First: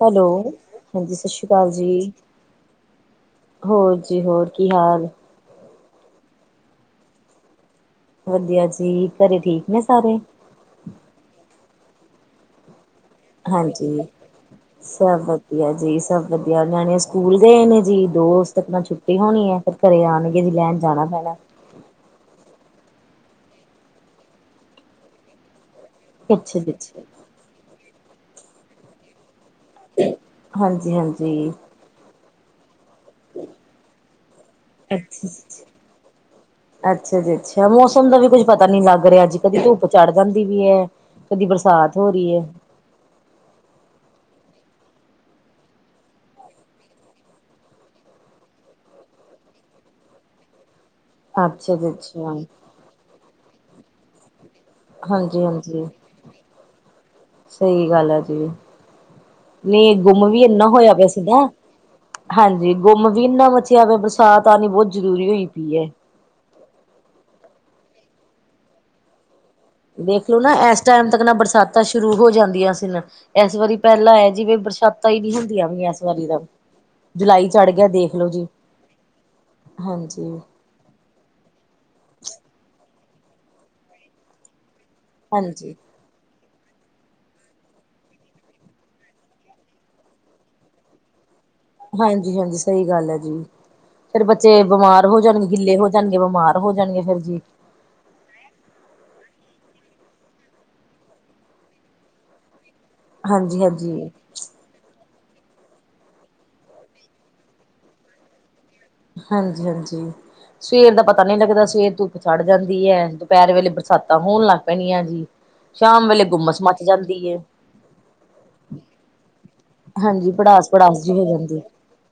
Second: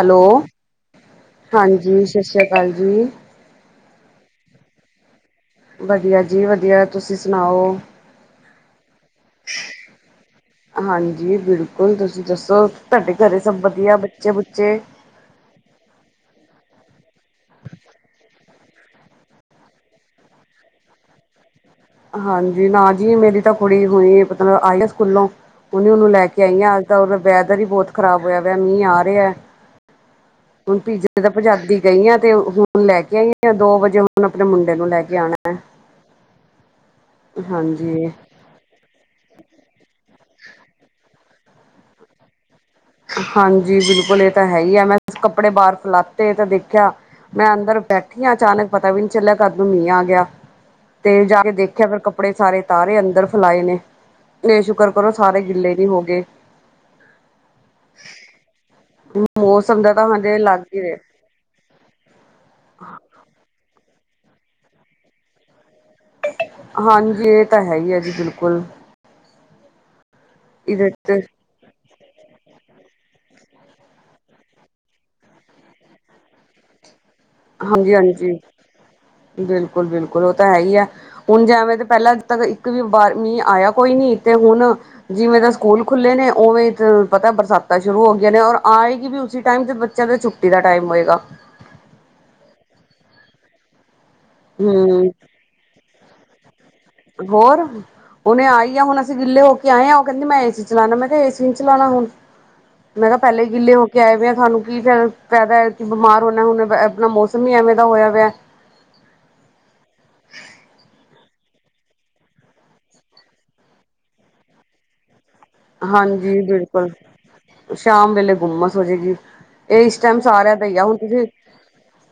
Hello, ਹਾਂਜੀ ਸਤਿ ਸ਼੍ਰੀ ਅਕਾਲ ਹਾਂਜੀ ਜੀ। ਸਤਿ ਸ਼੍ਰੀ ਅਕਾਲ ਜੀ ਹੋਰ ਜੀ ਹੋਰ ਕੀ ਹਾਲ। ਵਧੀਆਂ ਜੀ ਵਧੀਆਂ ਤੁਸੀਂ ਸੁਣਾਓ। ਵਧੀਆਂ ਜੀ, ਘਰੇ ਠੀਕ ਨੇ ਸਾਰੇ ਹਾਂਜੀ ਬਿਲਕੁਲ, ਤੁਸੀਂ ਦੱਸੋ ਤੁਹਾਡੇ ਘਰੇਂ ਸਭ ਵਧੀਆਂ ਹਾਂਜੀ ਬੱਚੇ ਬੁੱਚੇ। ਸਭ ਵਧੀਆਂ ਜੀ ਸਭ ਵਧੀਆਂ ਨਿਆਣੇਂ ਸਕੂਲ਼ ਗਏ ਨੇ ਜੀ, ਦੋਸਤ ਨਾਲ ਛੁੱਟ ਛੁੱਟੀ ਹੋਣੀ ਐ, ਫ਼ਿਰ ਘਰੇਂ ਆਣਗੇ ਜੀ ਲੈਣ ਜਾਣਾਂ ਪੈਣਾ। ਹਾਂਜੀ ਨਾ ਜੀ ਮੇਰੀ ਤਾਂ ਕੁੜੀ ਹੋਣੀ ਮਤਲਬ ਆਈ ਐ ਸਕੂਲੋਂ ਹੁਣੇ ਉਹਨੂੰ ਲੈ ਕੇ ਅੱਛਾ ਆਈ ਜੀ ਆ, ਅੱਜ ਦਾ ਅੱਛਾ ਓਦਾ ਵੈਦਰ ਹੀ ਬਹੁਤ ਖਰਾਬ ਹੋਇਆ ਵਿਆ ਮੀਂਹ ਆ ਰਿਆ। ਹੁਣ ਹਾਂਜੀ ਪੀਜ਼ੇ ਦਾ ਹਾਂਜੀ ਪੰਜਾਦੀ ਗਈ ਆਂ ਤੇ ਹੁਣ ਲੈ ਕੇ ਆਈ ਆਂ, ਦੋ ਵਜੇ ਹੁਣ ਆਪਣੇ ਮੁੰਡੇ ਨੂੰ ਲੈ ਕੇ ਅੱਛਾ ਆਣਾ ਐ। ਜੀ ਅੱਛਾ ਜੀ ਅੱਛਾ ਮੌਸਮ ਹਾਂਜੀ ਦਾ ਵੀ ਕੁੱਝ ਪਤਾ ਨੀ ਲੱਗ ਰਿਆ ਅੱਜ ਕਦੀ ਧੁੱਪ ਚੜ ਜਾਂਦੀ ਵੀ ਆ। ਕਦੀ ਬਰਸਾਤ ਹੋ ਰੀ ਐ। ਹਾਂਜੀ ਬਿਲਕੁਲ ਇਹ ਤਾਂ ਹੈ ਈ ਆ, ਮੈਂ ਕੱਪੜੇ ਬਾਹਰ ਫਲਾਤੇ ਤਾਂ ਦੇਖਿਆਂ ਮੈਂ ਅੰਦਰ ਬੈਠੀ ਆ, ਅਚਾਨਕ ਪਤਾ ਵੀ ਨੀ ਚੱਲਿਆ ਕਦ ਨੂੰ ਮੀਂਹ ਆ ਗਿਆਂ। ਤੇ ਜਾ ਕੇ ਅੱਛਾ ਜੀ ਦੇਖਿਆਂ ਫੇਰ ਅੱਛਾ ਕੱਪੜੇ ਸਾਰੇ ਤਾਰੇ ਅੰਦਰ ਫਲਾਏ ਨੇ, ਤੇ ਸ਼ੁਕਰ ਕਰੋ ਸਾਰੇ ਹਾਂਜੀ ਗਿੱਲੇ ਹਾਂਜੀ ਨੀ ਹੋ ਗੇ। ਸਹੀ ਗੱਲ ਐ ਜੀ, ਮੌਸਮ ਦਾ ਨਹੀਂ ਤਾਂ ਗੁੰਮ ਹਜੇ ਵੀ ਲੱਗ ਏਨਾਂ ਹੀ ਹੋਇਆ ਰਿਹਾ ਪਿਆ ਸੀਗਾ। ਹਾਂਜੀ ਗੁੰਮ ਵੀ ਇੰਨਾ ਮਚਿਆ ਪਿਆ ਬਰਸਾਤ ਆਣੀ ਬਹੁਤ ਜ਼ਰੂਰੀ ਹੋਈ ਪਈ ਐ ਹਾਂਜੀ ਇਹ ਤਾਂ ਹੈ ਈ ਆ ਜੀ ਬਿਲਕੁਲ ਦੇਖਲੋ ਨਾ ਐਸ ਇਹਦੇ ਟੈਮ ਤੱਕ ਤੇ ਨਾ ਬਰਸਾਤ -ਤਾਂ ਸ਼ੁਰੂ ਹੋ ਜਾਂਦੀਆਂ ਸੀ ਨਾ, ਇਸ ਵਾਰੀ ਪਹਿਲਾਂ ਐ, ਜਿਵੇਂ ਬਰਸਾਤਾਂ ਹੀ ਨੀ ਹੁੰਦੀਆਂ ਪਈਆ ਇਸ ਵਾਰੀ ਤਾਂ ਜੁਲਾਈ ਚੜ੍ਹ ਗਿਆ ਹਾਂਜੀ- ਦੇਖਲੋ ਹਾਂਜੀ ਜੀ ਬਿਲਕੁਲ- ਬਿਲਕੁਲ ਹਾਂਜੀ ਉਹ ਤਾਂ ਹੈ ਈ ਆ। ਹੁਣ ਜੈਵੇਂ ਤੇ ਪਹਿਲਾਂ ਤੱਕ ਇੱਕ ਵੀ ਬਾਰ ਮੀਹ ਆਇਆ ਕੋਈ ਨੀ, ਤੇ ਹੁਣ ਜਿਵੇਂ ਦਾ ਹਾਂਜੀ ਸਕੂਲ ਖੁ ਖੁੱਲੇ ਨੇ ਉਵੇਂ ਤੇ ਪਤਾ ਬਰਸਾਤਾਂ ਸ਼ੁਰੂ ਹੋਗੀਆਂ ਨੇ ਔਰ ਆਏ ਗੀ ਵੀ ਉਸੀ ਟੈਮ ਤੇ ਬੱਚਿਆਂ ਦੇ ਛੁਟ ਟੀ ਦਾ ਟਾਇਮ ਹੋਏਗਾ। ਹਾਂਜੀ- ਹਾਂਜੀ ਸਹੀ ਗੱਲ ਐ ਜੀ, ਫੇਰ ਬੱਚੇ ਬਿਮਾਰ ਹੂੰ ਹੋ ਜਾਣਗੇ। ਗਿੱਲੇ ਹੋ ਜਾਂਣਗੇ, ਬਿਮਾਰ ਹੋ ਜਾਂਣਗੇ। ਹੋਰ। ਹੁਣੇ ਆਈ ਆ, ਹੁਣ ਅਸੀ ਗਿਲੇ ਹੋ ਕੇ ਆਏ ਆ ਉਹ ਕਹਿੰਦੀ ਮੈਂ ਏਸੀ ਚਲਾਣਾ ਮੈਂ ਕਿਹਾ ਏਸੀ ਨੀ ਚਲਾਣਾ ਹੁਣ ਮੈਂ ਕਿਹਾ ਪਹਿਲੇ ਹੀ ਹਾਂਜੀ ਗਿੱਲੇ ਹੋ ਕੇ ਹਾਂਜੀ ਆਏ ਵੇ ਆ ਤਹਾਨੂੰ ਕੀ ਫ ਫੈਦਾ ਐ ਕਿ ਬਿਮਾਰ ਹੋਣਾ ਹੁਣ ਆਪਣਾ ਮੌਸਮ ਹੀ ਐਵੇਂ ਦਾ ਹੋਇਆ ਪਿਆ ਹਾਂਜੀ- ਹਾਂਜੀ। ਸਵੇਰ ਦਾ ਪਤਾ ਨੀ ਲੱਗਦਾ, ਸਵੇਰ ਧੁੱਪ ਚੜ ਜਾਂਦੀ ਐ ਦੁਪਹਿਰ ਵੇਲੇ ਬਰਸਾਤਾਂ ਹੋਣ ਲੱਗ ਪੈਣੀਆਂ ਜੀ। ਸ਼ਾਮ ਵੇਲੇ ਹਾਂਜੀ ਗੁੰਮਸ ਮੱਚ ਬਿਲਕੁਲ ਜਾਂਦੀ ਏ ਸ਼ਾਮ ਵੇਲੇ ਗੁੰਮਸ ਹੋਜੇਗੀ। ਇਹ ਇਸ ਟੈਮ ਹਾਂਜੀ ਸਾਰਿਆਂ ਦਾ ਪੜਾਸ ਈ ਆ, ਹੁਣ ਪੜਾਸ ਜੀ ਹੋ ਤੁਸੀਂ ਜਾਂਦੀ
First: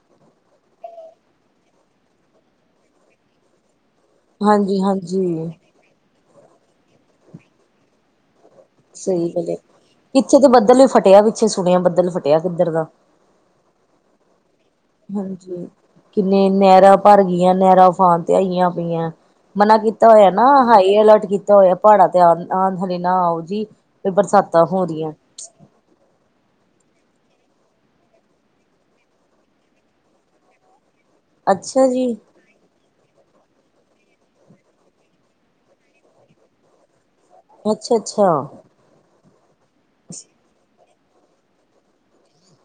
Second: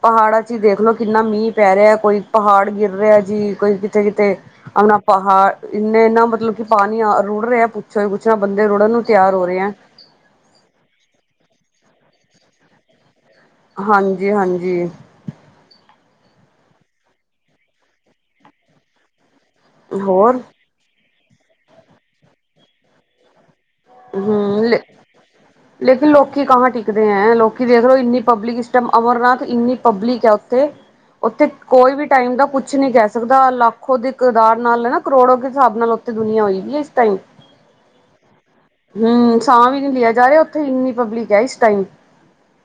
ਪਹਾੜਾਂ ਚ ਹੀ ਦੇਖਲੋ ਕਿੰਨਾ ਮੀਂਹ ਪੈ ਰਿਆ, ਕੋਈ ਪਹਾੜ ਗਿਰ ਰਿਆ ਜੀ ਕੋਈ ਕਿਤੇ- ਕਿਤੇ ਹਾਂਜੀ ਆਪਣਾਂ ਹਾਂਜੀ ਪਹਾੜ ਇੰਨੇ ਏਨਾ ਮਤਲਬ ਕਿ ਪਾਣੀ ਆ ਰੁੜ ਰਿਆ ਪੁੱਛੋ ਈ ਕੁੱਛ ਨਾ ਬੰਦੇ ਰੁੜਨ ਨੂੰ ਤਿਆਰ ਹੋ ਰੇ ਐ ਪਿੱਛੇ ਤੇ ਬੱਦਲ ਵੀ ਫਟਿਆ, ਪਿੱਛੇ ਸੁਣਿਆ ਬੱਦਲ ਫਟਿਆ ਕਿੱਧਰ ਦਾ ਹਾਂਜੀ -ਹਾਂਜੀ। ਹਾਂਜੀ ਕਿੰਨੇ ਨਹਿਰਾਂ ਭਰ ਗੀਆਂ, ਨਹਿਰਾਂ ਉਫਾਨ ਤੇ ਆਈਆਂ ਪਈਆਂ ਮਨਾ ਕੀਤਾ ਹੋਇਆ ਹੋਰ ਨਾ ਹਾਈ ਅਲਟ ਕੀਤਾ ਹੋਇਆ ਪਹਾੜਾਂ ਤੇ ਆ ਨਾ ਆਓ ਜੀ। ਤੇ ਬਰਸਾਤਾਂ ਹੋਦੀਆਂ। ਹ [inaudible] ਲੇਕਿਨ ਲੋਕ ਕਾਂਹ ਟਿਕਦੇ ਹੈਂ ਲੋਕਂ ਦੇਖ ਲਓ ਇੰਨੀ ਪਬਲਿਕ ਸਿਸਟਮ ਅਮਰਨਾਥ ਇੰਨੀ ਪਬਲਿਕ ਹੈ ਉੱਥੇ ਉੱਥੇ ਅੱਛਾ ਕੋਈ ਵੀ ਜੀ ਟਾਈਮ ਦਾ ਕੁਛ ਨੀ ਕਹਿ ਦਾ ਲਾੱਖੋ ਦੇ ਕਿਦਾਰ ਨਾਲ ਹਨ ਨਾ ਕਰੋੜੋ ਦੇ ਹਿਸਾਬ ਨਾਲ ਉੱਥੇ ਦੁਨੀਆਂ ਹੋਈ ਵੀ ਹੈ ਇਸ ਟਾਈਮ ਅੱਛਾ - ਅੱਛਾ। ਹੂੰ ਸਾਹ ਵੀ ਨੀ ਲਿਆ ਜਾ ਰਿਹਾ ਉੱਥੇ ਇੰਨੀ ਪਬਲਿਕ ਹੈ ਇਸ ਟਾਈਮ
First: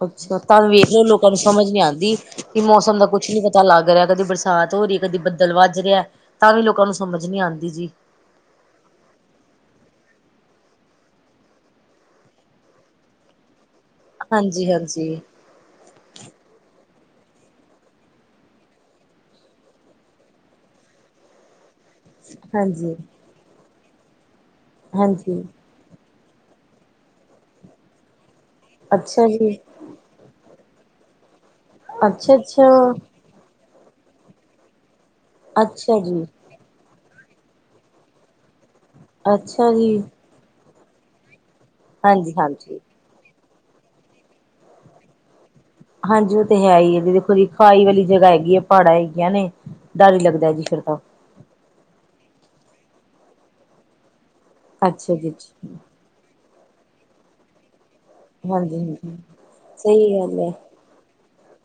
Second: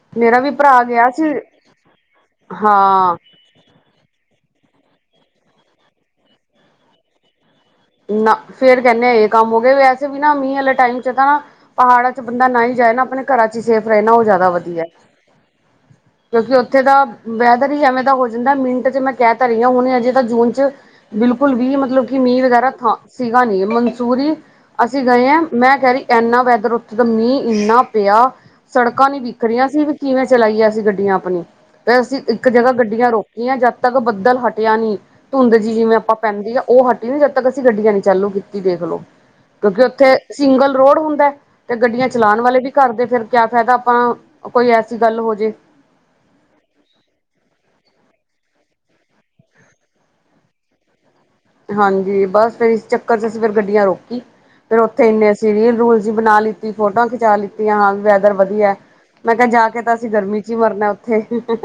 ਅੱਛਾ ਮੇਰਾ ਵੀ ਤਾਂਹ ਭਰਾ ਵੇਖ ਲਓ ਗਿਆ ਲੋਕਾਂ ਸੀ ਨੂੰ ਸਮਝ ਨੀ ਆਉਂਦੀ ਕਿ ਮੌਸਮ ਦਾ ਹਾਂ ਕੁਛ ਨੀ ਪਤਾ ਪੱਤਾ ਲੱਗ ਰਿਹਾ ਕਦੀ ਬਰਸਾਤ ਹੋ ਰਹੀ ਹੈ ਕਦੀ ਬੱਦਲ ਵੱਜ ਰਿਹਾ ਤਾਂ ਵੀ ਲੋਕਾਂ ਨੂੰ ਸਮਝ ਨੀ ਆਉਂਦੀ ਜੀ। ਨਾ ਫੇਰ ਕਹਿੰਦੇੇ ਇਹ ਕੰਮ ਹੋ ਗਏ ਵੈਸੇ ਵੀ ਊਨ ਵਾਲੇ ਟਾਈਮ ਚ ਨਾ ਪਹਾੜਾਂ ਚ ਬੰਦਾ ਨਾ ਹੀ ਜਾਏ ਨਾ ਆਪਣੇ ਘਰਾਂ ਚ ਹੀ ਸੇਫ ਰਹੇ ਨਾ ਉਹ ਜ਼ਿਆਦਾ ਹਾਂਜੀ ਵਧੀਆ ਹਾਂਜੀ ਕਿਉਂਕਿ ਉੱਥੇ ਦਾ ਵੈਦਰ ਹੀ ਐਵੇਂ ਦਾ ਹੋ ਜਾਂਦਾ ਮਿੰਟ ਚ ਮੈਂ ਕਹਿ ਤਾਂ ਰਹੀ ਹਾਂ ਹੁਣ ਅਜੇ ਤਾਂ ਜੂਨ ਚ ਬਿਲਕੁਲ ਵੀ ਮਤਲਬ ਕਿ ਮੀਂਹ ਵਗੈਰਾ ਥਾਂ ਹਾਂਜੀ ਸੀਗਾ ਨਹੀਂ ਮਨਸੂਰੀ ਅਸੀਂ ਗਏ ਹ ਹਾਂਜੀ ਮੈਂ ਕਹਿ ਰਹੀ। ਇੰਨਾ ਵੈਦਰ ਉੱਥੇ ਦਾ ਮੀਂਹ ਇੰਨਾ ਪਿਆ ਸੜਕਾਂ ਨੀ ਅੱਛਾ ਜੀ ਵਿਖਰੀਆਂ ਸੀ। ਕਿਵੇਂ ਚਲਾਈਏ ਅਸੀਂ ਗੱਡੀਆਂ ਆਪਣੀ ਫੇਰ ਅਸੀਂ ਅੱਛਾ ਇੱਕ ਜਗ੍ਹਾ ਅੱਛਾ ਗੱਡੀਆਂ ਰੋਕ ਜਦ ਤੱਕ ਬੱਦਲ ਹਟਿਆ ਨੀ ਧੁੰਦ ਜੀ ਜਿਵੇਂ ਆਪਾਂ ਪੈਂਦੀ ਆ ਉਹ ਹਟੀ ਨੀ ਜਦ ਤੇ ਅਸੀਂ ਗੱਡੀਆਂ ਨੀ ਚਾਲੂ ਕੀਤੀ ਦੇਖਲੋ ਅੱਛਾ ਕਿਉਂਕਿ ਜੀ ਉੱਥੇ ਸਿੰਗਲ ਰੋਡ ਹੁੰਦਾ। ਤੇ ਗੱਡੀਆਂ ਹਾਂਜੀ ਚਲਾਉਣ ਵਾਲੇ ਵੀ ਹਾਂਜੀ ਕਰਦੇ ਫਿਰ ਕਿਆ ਫਾਇਦਾ ਆਪਾਂ ਕੋਈ ਐਸੀ ਗੱਲ ਹੋ ਜੇ ਹਾਂਜੀ ਉਹ ਤੇ ਹੈ ਹੀ ਹੈ ਦੇਖੋ ਜੀ ਖਾਈ ਵਾਲੀ ਜਗ੍ਹਾ ਹੈਗੀ ਹੈ ਪਹਾੜਾਂ ਹੈਗੀਆਂ ਨੇ ਡਰ ਹੀ ਲੱਗਦਾ ਜੀ ਫਿਰ ਤਾਂ ਹਾਂਜੀ ਬਸ ਫੇਰ ਇਸ ਚੱਕਰ ਚ ਅਸੀਂ ਫਿਰ ਗੱਡੀਆਂ ਰੋਕੀ ਫੇਰ ਉੱਥੇ ਅੱਛਾ ਜੀ ਇੰਨੇ ਅਸੀਂ ਅੱਛਾ, ਰੀਅਲ ਰੂਲ ਬਣਾ ਲਿੱਤੀ ਫੋਟੋਆਂ ਖਿਚਾ ਲਿੱਤੀਆਂ। ਵਧੀਆ ਹਾਂਜੀ ਹਾਂਜੀ ਮੈਂ ਕਿਹਾ ਜਾ ਕੇ ਤਾਂ ਅਸੀਂ ਸਹੀ ਗੱਲ ਗਰਮੀ ਚ ਹੈ ਹੀ ਮਰਨਾ ਉੱਥੇ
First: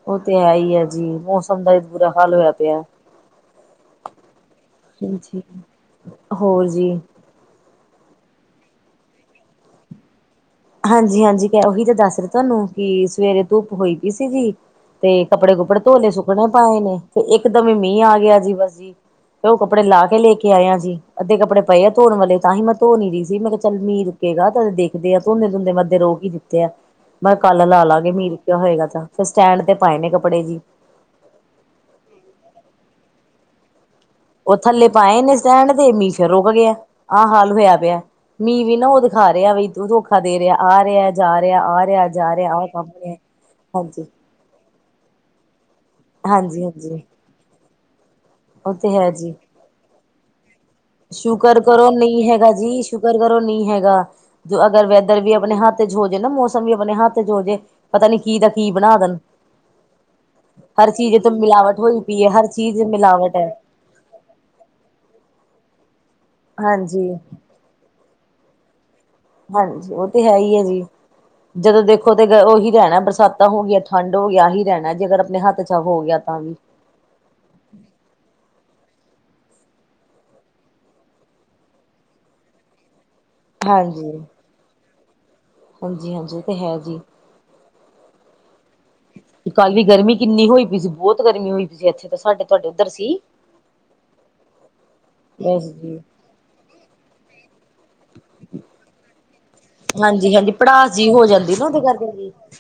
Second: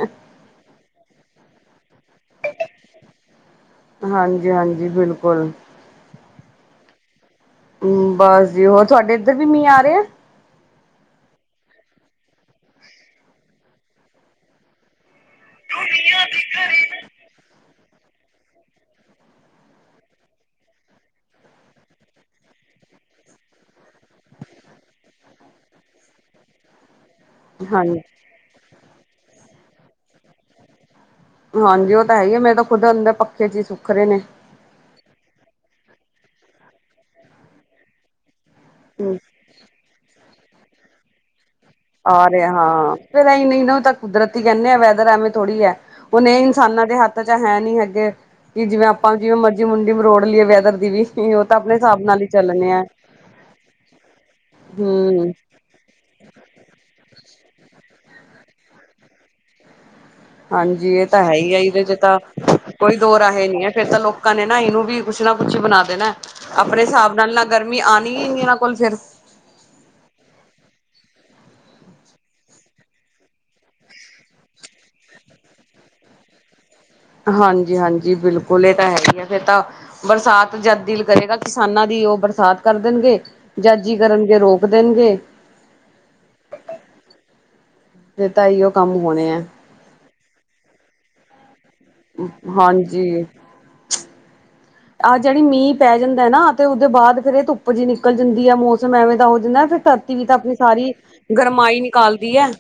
ਉਹ ਤੇ ਆ ਹੀ ਹੈ ਜੀ ਮੌਸਮ ਦਾ ਇਹ ਬੁਰਾ ਹਾਲ ਹੋਇਆ ਪਿਆ ਹਾਂਜੀ - ਹਾਂਜੀ। ਹਾਂਜੀ ਬਿਲਕੁਲ ਹੋਰ ਜੀ। ਬਸ ਜੀ ਹੋਰ ਤੁਹਾਡੇ ਇੱਧਰ ਵੀ ਮੀਂਹ ਆ ਰਹੇ ਆ ਹਾਂਜੀ - ਹਾਂਜੀ ਉਹੀ ਤਾਂ ਦੱਸ ਰਿਹੇ ਤੁਹਾਨੂੰ ਕਿ ਸਵੇਰੇ ਧੁੱਪ ਹੋਈ ਪਈ ਸੀ ਜੀ। ਤੇ ਕੱਪੜੇ - ਕੁਪੜੇ ਧੋਲੇ ਸੁੱਕਣੇ ਪਾਏ ਨੇ ਤੇ ਇੱਕਦਮ ਮੀਂਹ ਆ ਗਿਆ ਜੀ ਬਸ ਜੀ। ਤੇ ਉਹ ਕੱਪੜੇ ਲਾ ਕੇ ਲੈ ਕੇ ਆਇਆ ਸੀ ਅੱਧੇ ਕੱਪੜੇ ਪਏ ਆ ਧੋਣ ਵਾਲੇ ਤਾਂਹੀ ਮੈਂ ਧੋ ਨੀ ਰਹੀ ਸੀ ਮੈਂ ਕਿਹਾ ਚੱਲ ਮੀਂਹ ਦੇਖਦੇ ਆ ਤੂੰਨੇ ਤੁੰਦੇ ਮੈਂ ਅੱਧੇ ਰੋਕ ਹੀ ਦਿੱਤੇ ਆ ਮੈਂ ਕੱਲ ਲਾ ਹਾਂਜੀ ਲਾਗੇ ਮੀਂਹ ਹੋਏਗਾ ਤਾਂ ਫਿਰ ਸਟੈਂਡ ਤੇ ਪਾਏ ਨੇ ਕੱਪੜੇ ਜੀ। ਹਾਂਜੀ ਉਹ ਤਾਂ ਹੈ ਹੀ ਹੈ ਮੇ ਤਾਂ ਖੁਦ ਅੰਦਰ ਪੱਖੇ ਚ ਹੀ ਸੁੱਖ ਰਹੇ ਨੇ ਉਹ ਥੱਲੇ ਪਾਏ ਨੇ ਸਟੈਂਡ ਤੇ ਮੀਸ਼ਿਰ ਰੁਕ ਗਿਆ ਆਹ ਹਾਲ ਹੋਇਆ ਪਿਆ। ਮੀਂਹ ਵੀ ਨਾ ਉਹ ਦਿਖਾ ਰਿਹਾ ਵੀ ਤੂੰ ਧੋਖਾ ਦੇ ਰਿਹਾ ਆ ਰਿਹਾ ਜਾ ਰਿਹਾ ਆ। ਆ ਜਾ ਰਿਹਾ ਆਹ ਕੰਮ ਰਿਹਾ। ਹਾਂ ਨਹੀਂ ਨਾ ਤਾਂ ਹਾਂਜੀ, ਕੁਦਰਤ ਕਹਿੰਦੇ ਆ ਵੈਦਰ ਐਵੇਂ ਥੋੜ੍ਹੀ ਹੈ ਉਹਨੇ ਹਾਂਜੀ, ਇਨਸਾਨਾਂ ਦੇ ਹਾਂਜੀ ਹੱਥ ਚ ਹੈ ਨੀ ਹੈਗੇ। ਕਿ ਉਹ ਜਿਵੇਂ ਤੇ ਹੈ ਆਪਾਂ ਜੀ। ਜਿਵੇਂ ਮਰਜ਼ੀ ਮੁੰਡੀ ਮਰੋੜ ਲਈਏ ਵੈਦਰ ਦੀ ਵੀ ਉਹ ਤਾਂ ਸ਼ੁਕਰ ਆਪਣੇ ਕਰੋ ਹਿਸਾਬ ਨਾਲ ਨਹੀਂ ਹੀ ਹੈਗਾ ਚੱਲਣੇ ਜੀ ਆ ਸ਼ੁਕਰ ਕਰੋ ਨਹੀਂ ਹੈਗਾ ਅਗਰ ਵੈਦਰ ਹਮ ਵੀ ਆਪਣੇ ਹੱਥ ਸੋਚਦੇ ਮੌਸਮ ਵੀ ਆਪਣੇ ਹੱਥ ਚ ਹੋ ਜੇ ਪਤਾ ਨੀ ਕੀ ਦਾ ਕੀ ਬਣਾ ਦੇਣ ਹਰ ਹਾਂਜੀ ਇਹ ਚੀਜ਼ ਤਾਂ ਤੋਂ ਹੈ ਹੀ ਆ ਮਿਲਾਵਟ ਇਹਦੇ ਚ ਹੋਈ ਤਾਂ ਪਈ ਹੈ ਹਰ ਚੀਜ਼ ਕੋਈ ਦੋ ਮਿਲਾਵਟ ਰਾਹੇ ਹੈ। ਨੀ ਫੇਰ ਤਾਂ ਲੋਕਾਂ ਨੇ ਨਾ ਇਹਨੂੰ ਵੀ ਕੁਛ ਨਾ ਕੁਛ ਬਣਾ ਦੇਣਾ ਆਪਣੇ ਹਿਸਾਬ ਹਾਂਜੀ। ਨਾਲ ਨਾ ਗਰਮੀ ਆਉ ਹੀ ਨਹੀਂ ਉਹਨਾਂ ਕੋਲ ਫੇਰ। ਹਾਂਜੀ ਉਹ ਤੇ, ਹੈ ਹੀ ਹੈ ਜੀ ਜਦੋਂ ਦੇਖੋ ਤੇ, ਉਹੀ ਰਹਿਣਾ ਬਰਸਾਤਾਂ ਹੋ, ਗਈਆਂ ਠੰਡ ਹੋ ਗਿਆ ਹੀ ਰਹਿਣਾ ਜੇ, ਕਰ ਆਪਣੇ ਹੱਥ ਚ ਹੋ ਗਿਆ ਤਾਂ ਹਾਂਜੀ-ਹਾਂਜੀ ਬਿਲਕੁਲ ਇਹ ਤਾਂ, ਹੈਗੀ ਆ ਫਿਰ ਤਾਂ ਬਰਸਾਤ ਜਦ ਦਿਲ ਕਰੇਗਾ। ਕਿਸਾਨਾਂ ਦੀ ਉਹ ਬਰਸਾਤ ਕਰ ਦੇਣਗੇ! ਜਦ ਜੀ, ਕਰਨਗੇ ਰੋਕ ਦੇਣਗੇ ਹਾਂਜੀ-ਹਾਂਜੀ ਤਾਂ ਹੈ ਜੀ। ਫੇਰ ਤਾਂ, ਅਹੀਓ ਕੰਮ ਹੋਣੇ ਆ। ਕੱਲ ਵੀ ਗਰਮੀ ਕਿੰਨੀ ਹੋਈ ਪਈ ਸੀ, ਬਹੁਤ ਗਰਮੀ ਹੋਈ ਪਈ ਸੀ। ਇੱਥੇ ਤਾਂਸਾਡੇ ਤੁਹਾਡੇ ਉੱਧਰ ਸੀ? ਹਾਂਜੀ ਆਹ ਜਿਹੜੀ ਬਸ ਮੀਂਹ ਪੈ ਜੀ ਜਾਂਦਾ ਨਾ, ਤੇ ਉਹਦੇ ਬਾਅਦ ਫੇਰ ਇਹ ਧੁੱਪ ਜਿਹੀ ਨਿਕਲ ਜਾਂਦੀ ਆ। ਮੌਸਮ ਐਵੇਂ ਤਾਂ ਹੋ, ਜਾਂਦਾ ਫਿਰ ਵੀ, ਤੁਸੀਂ ਹਾਂਜੀ ਹਾਂਜੀ ਆਪਣੀ ਸਾਰੀ ਪੜਾਸ ਜੀ ਹੋ ਜਾਂਦੀ ਨਾ ਉਹਦੇ ਗਰਮਾਈ ਕਰਕੇ ਜੀ ਨਿਕਾਲਦੀ ਹੈ।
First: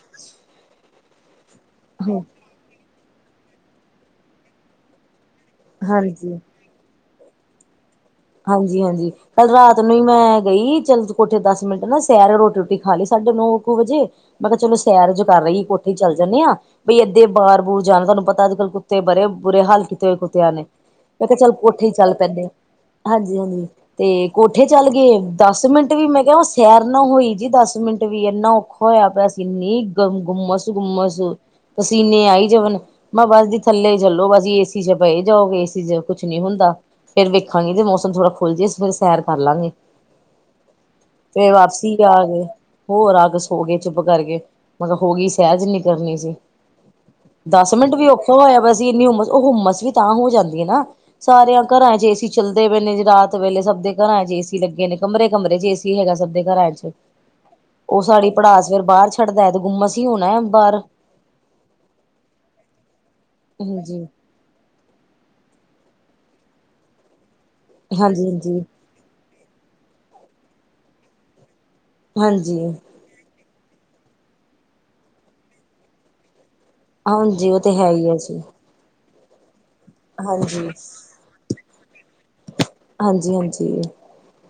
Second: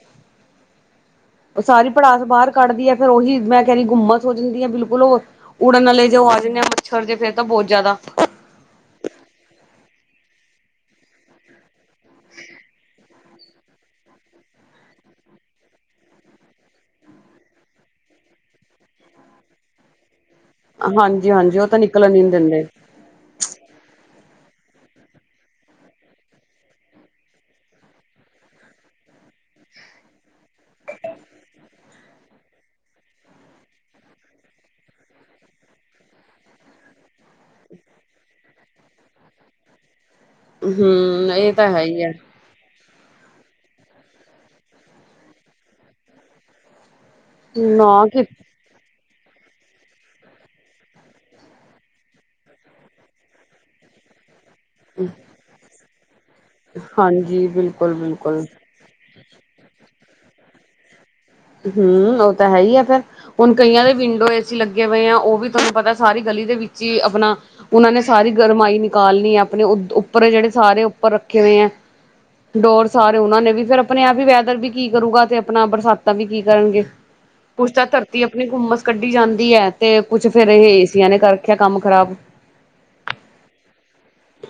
ਉਹ ਸਾਰੀ ਪੜਾਸ ਬਾਹਰ ਕੱਢਦੀ ਹੈ, ਫੇਰ ਉਹੀ ਮੈਂ ਕਹਿਣੀ ਗੁੱਮਸ ਹੋ ਜਾਂਦੀ ਆ। ਬਿਲਕੁਲ ਉਹ ਉੜਨ ਨਾਲੇ ਜੇ ਹਾਂਜੀ ਆ ਜਾਂਦੇ ਆ। ਮੱਛਰ ਜੇ, ਫੇਰ ਤਾਂ ਬਹੁਤ ਜ਼ਿਆਦਾ ਹਾਂਜੀ-ਹਾਂਜੀ ਕੱਲ ਰਾਤ ਨੂੰ ਹੀ ਮੈਂ, ਗਈ ਚੱਲ ਕੋਠੇ ਦਸ ਮਿੰਟ ਨਾ, ਸੈਰ ਰੋਟੀ-ਰੋਟੀ ਖਾ ਲਈ ਸੀ। ਸਾਢੇ ਨੋ ਇੱਕ ਵਜੇ, ਮੈਂ ਕਿਹਾ ਚਲੋ ਸੈਰ ਜੋ, ਕਰ ਆਈਏ ਕੋਠੇ ਚੱਲ ਜਾਨੇਆ। ਬਈ, ਏਦੇ ਬਾਰ-ਬੂਰ ਜਾਣ ਤੁਹਾਨੂੰ ਪਤਾ ਅੱਜ-ਕੱਲ੍ਹ ਕੁੱਤੇ ਬੜੇ ਬੁਰੇ ਹਾਲ ਕਿਤੇ ਹੋਏ ਕੁੱਤੇ ਆਂ ਨੇ। ਮੈਂ ਹਾਂਜੀ ਕਿਹਾ ਚੱਲ ਹਾਂਜੀ ਉਹ ਤਾਂ ਕੋਠੇ ਚੱਲ ਨਿਕਲਣ ਹੀ ਨੀ ਪੈਣੇਆ, ਦਿੰਦੇ ਹਾਂਜੀ-ਹਾਂਜੀ। ਤੇ ਕੋਠੇ ਚੱਲ ਗਏ। ਦਸ ਮਿੰਟ ਵੀ ਮੈਂ, ਕਿਹਾ ਸੈਰ ਨਾ ਹੋਈ ਜੀ, ਦਸ ਮਿੰਟ ਵੀ ਇੰਨਾ ਔਖਾ ਹੋਇਆ ਪਿਆ ਸੀ। ਇਨੀ ਗ ਗੁੰਮਸ-ਗੁੰਮਸ ਪਸੀਨੇ ਆਈ ਜਾਨ। ਮੈਂ ਬਸ ਜੀ ਥੱਲੇ ਚੱਲੋ। ਬਸ, ਏਸੀ'ਚ, ਪਏ ਜਾਓ ਏਸੀ' ਚ, ਕੁਛ ਨੀ ਹੁੰਦਾ। ਫੇਰ ਵੇਖਾਂਗੇ, ਤੇ ਮ ਮੌਸਮ ਥੋੜ੍ਹਾ ਖੁੱਲ੍ਹ ਜਏ, ਅਸੀਂ ਫਿਰ ਸੈਰ ਕਰ ਲਾਂਗੇ। ਹਮ ਫੇ ਇਹ ਤਾਂ ਹੈ ਵਾਪਸੀ ਹੀ ਹੈ ਆ ਗਏ। ਹੋਰ ਆ ਕੇ ਸੌ ਗਏ ਚੁੱਪ ਕਰਕੇ। ਮੈਂ ਕਿਹਾ ਹੋ ਗਈ ਸੈਰ ਜੀਨੀ ਕਰਨੀ ਸੀ। ਦਸ ਮਿੰਟ ਨਾ ਵੀ ਕਿ ਔਖਾ ਹੋਇਆ ਪਇਆ ਸੀ। ਇੰਨੀ ਉਮ ਹੁੱਮਸ - ਵੀ, ਤਾਂ ਹੋ ਜਾਂਦੀਆਂ ਨਾ ਸਾਰਿਆਂ ਘਰਾਂ'ਚ, ਏਸੀ ਚੱਲਦੇ ਪਏ ਨੇ ਰਾਤ ਵੇਲੇ ਸਭ ਦੇ ਘਰਾਂ'ਚ ਏ, ਲੱਗੇ ਨੇ ਕਮਰੇ-ਕਮਰੇ 'ਚ, ਏਸੀ ਹੈਗਾ, ਸਭ ਦੇ ਘਰਾਂ'ਚ ਹਾਂਜੀ ਬਿਲਕੁਲ ਉਹ ਸਾੜੀ ਬਿਲਕੁਲ ਪੜਾਸ ਫਿਰ ਬਾਹਰ ਛੱਡਦਾ ਹੈ ਤੇ, ਗੁੰਮਸ ਹੀ ਹੋਣਾ ਬਾਹਰ। ਹੂ, ਉਹ ਤਾਂ ਹੈ ਹੀ ਆ ਫੇਰ ਹੁਣ ਕਈਆਂ ਦੇ ਹਾਂਜੀ ਵਿੰਡੋ ਏਸੀ ਲੱਗੇ ਹੋਏ ਆ, ਉਹ ਵੀ ਤੁਹਾਨੂੰ ਪਤਾ ਸਾਰੀ ਗਲੀ ਦੇ, ਵਿੱਚ ਹੀ ਆਪਣਾ ਉਹਨਾਂ ਨੇ ਹਾਂਜੀ ਸਾਰੀ ਹਾਂਜੀ ਗਰਮਾਈ ਨ ਕਾਲਨੀ ਆਪਣੇ। ਉੱਪਰ ਜਿਹੜੇ ਸਾਰੇ ਉੱਪਰ ਰੱਖੇ ਹੋਏ ਹੈ ਹਾਂਜੀ ਡੋਰ ਸਾਰੇ ਉਹਨਾਂ ਨੇ, ਵੀ ਫਿਰ ਆਪਣੇ ਆਪ ਹੀ ਵੈਦਰ ਵੀ, ਕੀ ਕਰੂਗਾ ਤੇ, ਆਪਣਾ ਬਰਸਾਤਾਂ ਵੀ ਕੀ ਕਰਨਗੇ। ਹਾਂਜੀ ਉਹ ਕੁੱਛ ਤੇ ਤਾ ਹੈ ਹੀ ਹੈ ਧਰਤੀ ਜੀ ਆਪਣੀ ਗੂਮਸ ਕੱਢੀ ਜਾਂਦੀ ਹੈ। ਤੇ ਕੁਛ ਫੇਰ ਇਹ ਹਾਂਜੀ ਏਸੀਆਂ ਨੇ, ਕਰ ਰਖਿਆ ਕੰਮ ਖਰਾਬ। ਹਾਂਜੀ ਹਾਂਜੀ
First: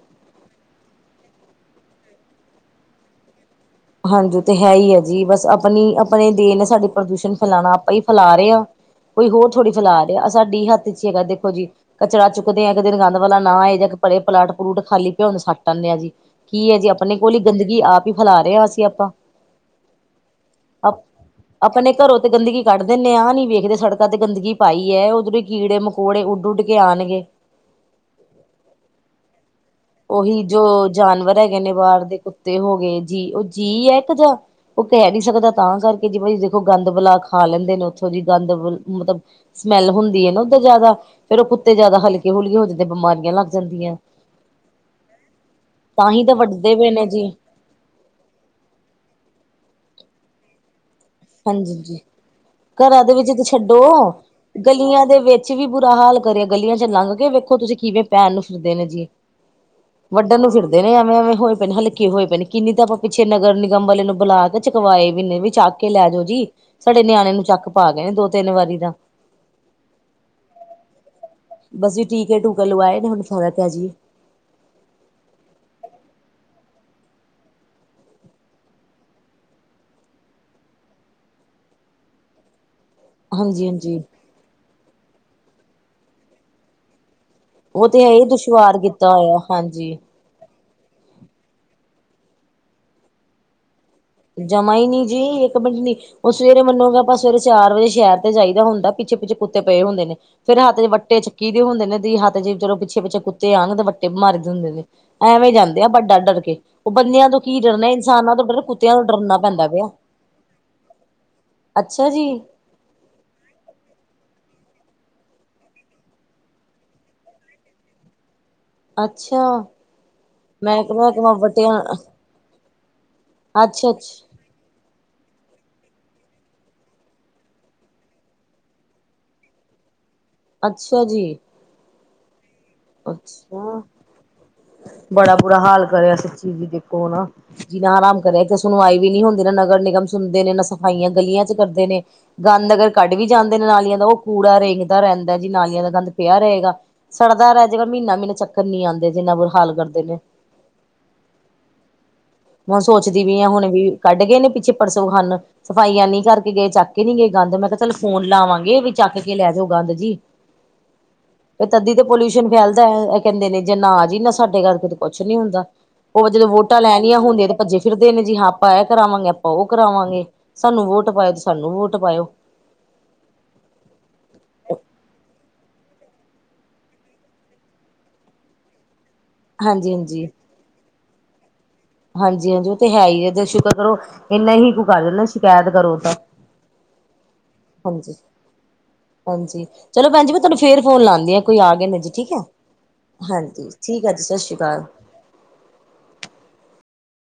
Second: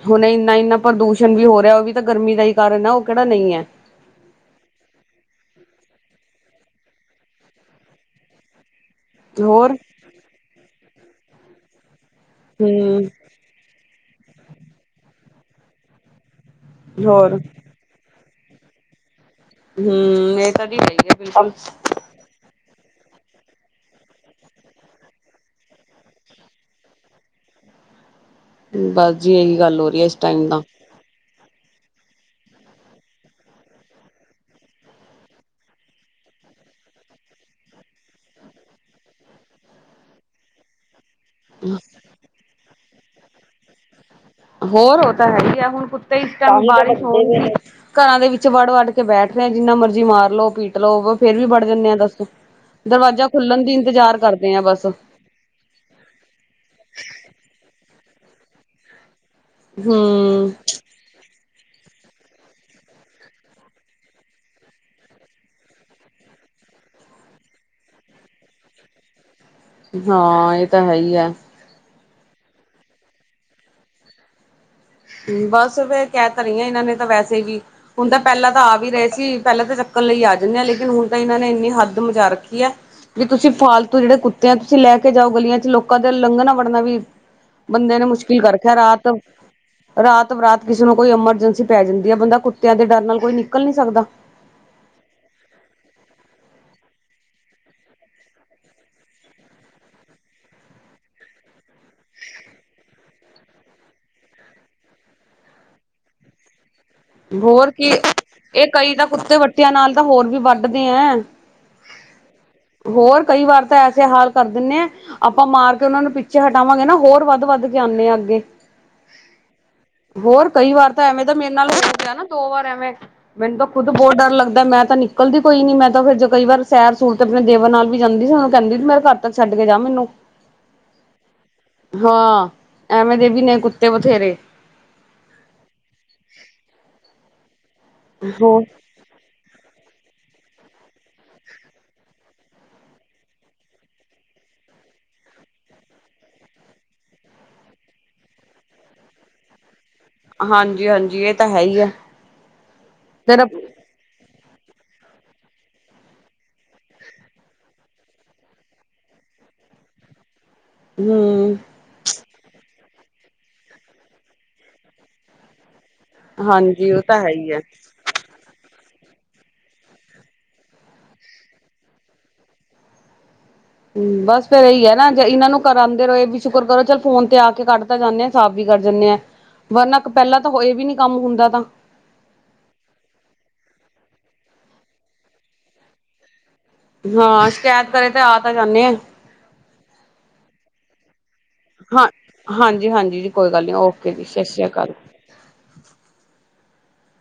ਹੁਣ ਇੰਨਾ-ਇੰਨਾ ਪ੍ਰਦੂਸ਼ਣ ਵੀ ਹੋ ਰਿਹਾ, ਉਹ ਵੀ ਤਾਂ ਗਰਮੀ ਦਾ ਹੀ ਕਾਰਨ ਹੈ, ਉਹ ਕਿਹੜਾ ਨਹੀਂ ਹੈ। ਹਾਂਜੀ, ਉਹ ਤੇ ਹੈ ਹੀ ਆ ਜੀ ਬਸ, ਆਪਣੀ ਆਪਣੇ ਦੇਨ ਆ ਪ੍ਰਦੂਸ਼ਣ ਫੈਲਾਣਾ, ਆਪਾਂ ਹੀ ਫੈਲਾ ਰਹੇਆ। ਕੋਈ ਹੋਰ ਥੋੜੀ ਫੈਲਾ ਰਿਹਾ। ਸਾਡੀ ਹੱਥ'ਚ ਹੈਗਾ ਦੇਖੋ ਜੀ। ਕਚੜਾ ਚੁੱਕਦੇ ਆ, ਇੱਕ ਦਿਨ ਗੰਦ ਹੂੰ ਵਾਲਾ ਨਾ ਆਏ ਜਾ ਪਰੇ ਪਲਾਟ-ਪਲੂਟ ਖਾਲੀ ਪਏ ਹੋਣ ਸੱਟ ਆਨੇ ਆ ਜੀ। ਕੀ ਹੈ ਜੀ? ਆਪਣੇ ਕੋਲ ਹੀ ਹੋਰ ਗੰਦਗੀ, ਆਪ ਹੀ ਫੈਲਾ ਰਹੇ ਅਸੀਂ ਆਪਾਂ। ਹੂ, ਇਹ ਤਾਂ ਜੀ ਸਹੀ ਆਪ ਨਹੀਂ ਆ ਕੱਮ ਆਪਣੇ ਘਰੋਂ ਤੇ ਗੰਦਗੀ ਕੱਢ ਦਿੰਦੇਆ, ਆਹ ਨੀ ਵੇਖਦੇ ਸੜਕਾਂ ਤੇ ਗੰਦਗੀ ਪਾਈਏ, ਉਹਦੋਂ ਹੀ ਕੀੜੇ, ਮਕੌੜੇ ਉੱਡ-ਉੱਡ ਕੇ ਆਉਣਗੇ। ਬਸ ਜੀ, ਇਹੀ ਗੱਲ ਹੋਰ ਉਹੀ ਜੋ ਜਾਨਵਰ ਹੈਗੇ ਨੇ ਬਾਹਰ ਦੇ ਕੁੱਤੇ ਹੋ ਗਏ ਜੀ, ਉਹ ਜੀਅ ਹੈ ਇੱਕ ਜਾਂ ਉਹ ਕਹਿ ਨੀ ਸਕਦਾ, ਤਾਂ ਕਰਕੇ ਜੇ ਭ ਦੇਖੋ ਗੰਦ ਬੁਲਾ ਖਾ ਲੈਂਦੇ ਨੇ ਉੱਥੋਂ ਜੀ ਗੰਦ ਮਤਲਬ ਸਮੈਲ ਹੁੰਦੀ ਹੈ ਨਾ ਉਹਦੇ ਜਿਆਦਾ ਫੇਰ ਉਹ ਕੁੱਤੇ ਜਿਆਦਾ ਹਲਕੇ-ਹੁਲਕੇ ਹੋ ਜਾਂਦੇਆ, ਬਿਮਾਰੀਆਂ ਲੱਗ ਜਾਂਦੀਆਂ। ਹੋਰ, ਉਹ ਤਾਂ ਹੈਗੀ ਆ ਹੁਣ ਤਾਂ ਕੁੱਤੇ ਹੀ ਤਾਂ ਵੱਢਦੇ ਪਏ ਬਾਰਿਸ਼ ਨੇ ਜੀ ਹੋਣ ਘਰਾਂ ਦੇ ਵਿੱਚ ਵੜ-ਵੜ ਕੇ ਬੈਠ ਰਏ, ਜਿੰਨਾ ਮਰਜੀ ਮਾਰ ਲੋੋ, ਪੀਟ ਲੋ ਵ ਫੇਰ ਵੀ ਵੜ ਹਾਂਜੀ ਜਾਨੇ ਆ ਜੀ ਦੱਸ, ਘਰਾਂ ਦੇ ਦਰਵਾਜ਼ਾ ਵਿੱਚ ਤੇ ਖੁੱਲਨ ਦੀ ਇੰਤਜ਼ਾਰ ਕਰਦੇ ਆ ਬਸ। ਚੀ ਵੀ ਬੁਰਾ ਹਾਲ ਕਰੇ। ਗਲੀਆਂ ਚ ਲੰਘ ਕੇ ਵੇਖੋ ਤੁਸੀਂ ਕਿਵੇਂ ਪੈਨ ਨੂੰ ਫਿਰਦੇ ਨੇ ਜੀ। ਵੱਡਨ ਨੂੰ ਹੂੰ ਫਿਰ ਦੇ ਨੇ ਐਵੇਂ-ਐਵੇਂ ਹੋਏ ਪਏ ਨੇ ਹਲਕੇ ਹੋਏ ਪਏ ਨੇ, ਕਿੰਨੇ ਤਾਂ ਆਪਾਂ ਪਿੱਛੇ ਨਗਰ-ਨਿਗਮ ਵਾਲੇ ਨੂੰ ਬੁਲਾ ਕੇ ਚਕਵਾਏ ਵੀ ਨੇ, ਵੀ ਚੱਕ ਕੇ ਲੈ ਜੋ ਜੀ। ਸਾਡੇ ਨਿਆਣੇ ਨੂੰ ਚੱਕ ਪਾ ਗਏ ਨੇ ਦੋ-ਤਿੰਨ ਵਾਰੀ ਦਾ। ਹਾਂ, ਏਹ ਤਾਂ ਹੈ ਹੀ ਆ। ਬਸ ਜੀ, ਟੀਕੇ-ਟੂਕੇ ਲਵਾਏ ਨੇ ਹੁਨ ਫਰਕ ਐ ਜੀ। ਬਸ, ਫੇਰ ਕੈ ਤਾਂ ਰਈ ਆਂ, ਏਨਾਂ ਨੇ ਤਾਂ ਵੈਸੇ ਵੀ- ਹੁਨ ਤਾਂ ਪੈਲਾਂ ਤਾਂ ਆ ਵੀ ਰਏ ਸੀ। ਪੈਲਾਂ ਤਾਂ ਚੱਕਣ ਲਈ ਆ ਜਾਂਨੇ ਹਾਂ ਲੇਕਿਨ ਹੁਨ ਤਾਂ ਏਨਾਂ ਨੇ ਇੰਨੀ ਹੱਦ ਮਚਾ ਰੱਖੀ ਐ ਵੀ ਤੁਸੀ ਹਾਂਜੀ ਫਾਲਤੂ ਹਾਂਜੀ ਜੇੜੇ ਕੁੱਤੇ ਆ ਤੁਸੀ ਲੈਕੇ ਜਾਓ ਗਲੀਆਂ ਚ ਲੋਕਾ ਦਾ ਲੰਘਨਾ- ਵੜਨਾ ਵੀ- ੳਹ ਬੰਦੇ ਤੇ ਨੇ ਹੈ ਈ। ਮੁਸ਼ਕਿਲ ਕਰ ਰੱਖਿਆ ਦੁਸ਼ਵਾਰ ਰਾਤ ਕੀਤਾ ਹੋਇਆ, ਹਾਂਜੀ। ਰਾਤ ਬਰਾਤ ਕਿਸੇ ਨੂੰ ਕੋਈ ਅਮਰਜੈਂਸੀ ਪੈ ਜਾਦੀ ਏ, ਬੰਦਾ ਕੁੱਤੇਆਂ ਦੇ ਡਰ ਨਾਲ ਕੋਈ ਨਿਕਲ ਨੀ ਸਕਦਾ। ਜਮਾ ਈ ਨੀ ਜੀ, ਇਕ ਮਿੰਟ ਨੀ ੳਹ ਸਵੇਰੇ ਮਨੋਗੇ ਆਪਾਂ ਸਵੇਰੇ ਚਾਰ ਵਜੇ ਸੈ਼ਰ ਤੇ ਜਾਈਦਾ ਹੁੰਦਾ, ਪਿੱਛੇ- ਪਿੱਛੇ ਕੁੱਤੇ ਪਏ ਹੁੰਦੇ ਨੇ। ਫੇਰ ਹੱਥ ਚ ਵੱਟੇ ਚੱਕੀ ਦੇ ਹੁੰਦੇ ਨੇ ਦੀ ਹੱਥ ਚ ਚਲੋ ਪਿੱਛੇ- ਪਿੱਛੇ ਕੁੱਤੇ ਆਨ ਤੇ ਵੱਟੇ ਮਾਰੀ ਦੇ ਹੁੰਦੇ ਨੇ। ਐਵੇਂ ਜਾਦੇ ਆਪਾਂ ਡਰ- ਡਰ ਕੇ ੳਹ ਬੰਦੇਆਂ ਤੋਂ ਕੀ ਡਰਨਾ ਇਨਸਾਨਾਂ ਤੋਂ ਡਰੇ, ਕੁ ਐਂਈ ਕੁੱਤੇ ਵੱਟੇਆਂ ਨਾਲ ਤਾਂ ਹੋਰ ਵੀ ਵੱਢਦੇ ਐਂ। ਅੱਛਾ ਜੀ ਹੋਰ ਕਈ ਵਾਰ ਤਾਂ ਐਸੇ ਹਾਲ ਕਰ ਦੇਨੇ ਏ ਆਪਾ ਮਾਰ ਕੇ ੳਨਾ ਨੂੰ ਪਿੱਛੇ ਹਟਾਵਾਂਗੇ ਨਾ ਹੋਰ ਵੱਧ-ਵੱਧ ਕੇ ਆਨੇ ਆ ਅੱਗੇ। ਅੱਛਾ ਹੋਰ ਕਈ ਮੈਂ ਵਾਰ ਤਾਂ ਐਵੇ ਕਿਹਾ ਦਾ ਮੇਰੇ ਨਾਲ ਵੱਟਿਆਂ ਹੋਆ ਨਾ ਦੋ ਵਾਰ ਐਵੇ। ਮੈਨੂੰ ਤਾਂ ਖੁੱਦ ਅੱਛਾ ਬੋਤ ਅੱਛਾ ਡਰ ਲੱਗਦਾ ਮੈ ਤਾਂ ਨੀ ਨਿਕਦੀ ਕੋਈ ਨੀ ਮੈ ਤਾਂ ਫੇਰ ਜ ਕਈ ਵਾਰ ਸੈਰ ਸੂਰ ਤੇ ਅਪਣੇ ਦੇਵਰ ਨਾਲ ਵੀ ਜਾਦੀ ਸੀ, ੳਨੂੰ ਕੈਂਦੀ ਸੀ ਮੇਰੇ ਘਰ ਤੱਕ ਛਡ ਕੇ ਜਾ ਮੈਨੂੰ। ਅਛਾ ਜੀ। ਹਾਂ ਐਵੇਂ ਦੇ ਵੀ ਨੇ ਅਛਾ, ਕੁੱਤੇ ਬਥੇਰੇ ਬੜਾ ਬੁਰਾ ਹਾਲ ਕਰੇਆ ਇਸ ਚੀਜ ਦੇਖੋ ਨਾ। ਜੀਨਾ ਹਰਾਮ ਕਰਿਆ। ਇਕ ੳ ਹੋਰ ਸੁਨਵਾਈ ਵੀ ਨੀ ਹੁੰਦੀ, ਨਾ ਨਗਰ ਨਿਗਮ ਸੁਨਦੇ ਨੇ, ਨਾ ਸਫਾਈਆਂ ਗਲੀਆਂਚ ਕਰਦੇ ਨੇ ਗੰਦ ਅਗਰ ਕੱਢ ਵੀ ਜਾਦੇ ਨੇ ਨਾਲੀਆਂ ਦਾ ੳਹ ਕੂੜਾ ਰੇਂਗਦਾ ਰੈਂਦਾ ਜੀ, ਨਾਲੀਆਂ ਦਾ ਗੰਦ ਪੈਆ ਰਏਗਾ। ਸੜਦਾ ਰੈ ਜੇਗਾ ਮੀਨਾ ਮੀਨਾ ਚੱਕਨ ਨੀ ਆਂਦੇ ਜਿਨਾ ਬੁਰਾ ਹਾਲ ਕਰਦੇ ਨੇ। ਹਾਂਜੀ-ਹਾਂਜੀ ਏ ਤਾਂ ਹੈਈ ਆ ਹੁਣ ਸੋਚਦੀ ਵੀ ਫੇਰ ਆ ਹੁਣ ਵੀ ਕੱਢ ਗਏ ਨੇ ਪਿੱਛੇ ਪਰਸੋ ਹਨ ਸਫਾਈਆਂ ਨੀ ਕਰਕੇ ਗਏ, ਚੱਕ ਕੇ ਨੀ ਗਏ ਗੰਦ। ਮੈ ਕਿਹਾ ਚੱਲ ਫੋਨ ਲਾਵਾਂਗੇ ਵੀ ਚੱਕ ਕੇ ਲੈ ਜੋ ਗੰਦ ਜੀ। ਹੂੰ ਇਹ ਤਦੀ ਤੇ ਪੋਲੂਸ਼ਨ ਫੈਲਦਾ, ਏਂ ਕਹਿਦੇ ਨੇ ਨਾ ਜੀ ਨਾ ਸਾਡੇ ਘਰ ਕਦੇ ਕੁਛ ਨੀ ਹੁੰਦਾ। ੳਹ ਜਦੋ ਵੋਟਾਂ ਹਾਂਜੀ ਉਹ ਲੈਨੀਆਂ ਤਾਂ ਹੈ ਹੁੰਦੀਆਂ ਹੀ ਤੇ ਹੈ ਭੱਜੇ ਫਿਰ ਦੇ ਨੇ ਜੀ ਹਾਂ ਆਪਾ ਇਹ ਕਰਾਵਾਂਗੇ, ਆਪਾ ੳਹ ਕਰਾਵਾਂਗੇ। ਸਾਨੂੰ ਵੋਟ ਪਾਏਓ ਜੀ ਸਾਨੂੰ ਵੋਟ ਪਾਏਓ। ਹੂੰ ਬਸ ਫੇਰ ਏਹੀ ਏ ਨਾ ਜੇ ਏਨਾ ਨੂੰ ਕਰਾਂਦੇ ਰਏ ਵੀ ਸ਼ੁਕਰ ਕਰੋ ਚੱਲ ਫੋਨ ਤੇ ਆ ਕੇ ਕੱਢ ਤਾਂ ਜਾਨੇ ਆ ਸਾਫ਼ ਵੀ ਕਰ ਜਾਨੇ ਆ, ਹਾਂਜੀ ਵਰਨਾ ਪੈਲਾ ਤਾਂ ਏ ਵੀ ਨੀ ਕਮ ਹੁੰਦਾ ਤਾਂ ਹਾਂਜੀ-ਹਾਂਜੀ ੳ ਤੇ ਹੈ ਈ ਏ, ਤੇ ਸੂਕਰ ਕਰੋ ਏਨਾ ਈ ਹੀ ਕੁ ਕਰ ਜਾਂਦੇ ਨੇ, ਸ਼ਿਕੈਤ ਕਰੋ ਤਾਂ। ਹਾਂ ਸ਼ਕੈਤ ਕਰੇ ਹਾਂਜੀ। ਤੇ ਆ ਤਾਂ ਜਾਨੇ ਏ। ਹਾਂਜੀ। ਚਲੋ ਭੈਣਜੀ, ਮੈਂ ਤਾਨੂੰ ਫੇਰ ਫੋਨ ਲਾਂਦੀ ਆ। ਕੋਈ ਆ ਗਏ ਨੇ ਹਾਂ ਜੀ, ਠੀਕ ਏ। ਹਾਂਜੀ ਜੀ ਕੋਈ ਗੱਲ ਹਾਂਜੀ ਨਹੀਂ ਠੀਕ ਓਕੇ ਏ ਜੀ। ਸਤਿ ਸ਼੍ਰੀ ਅਕਾਲ।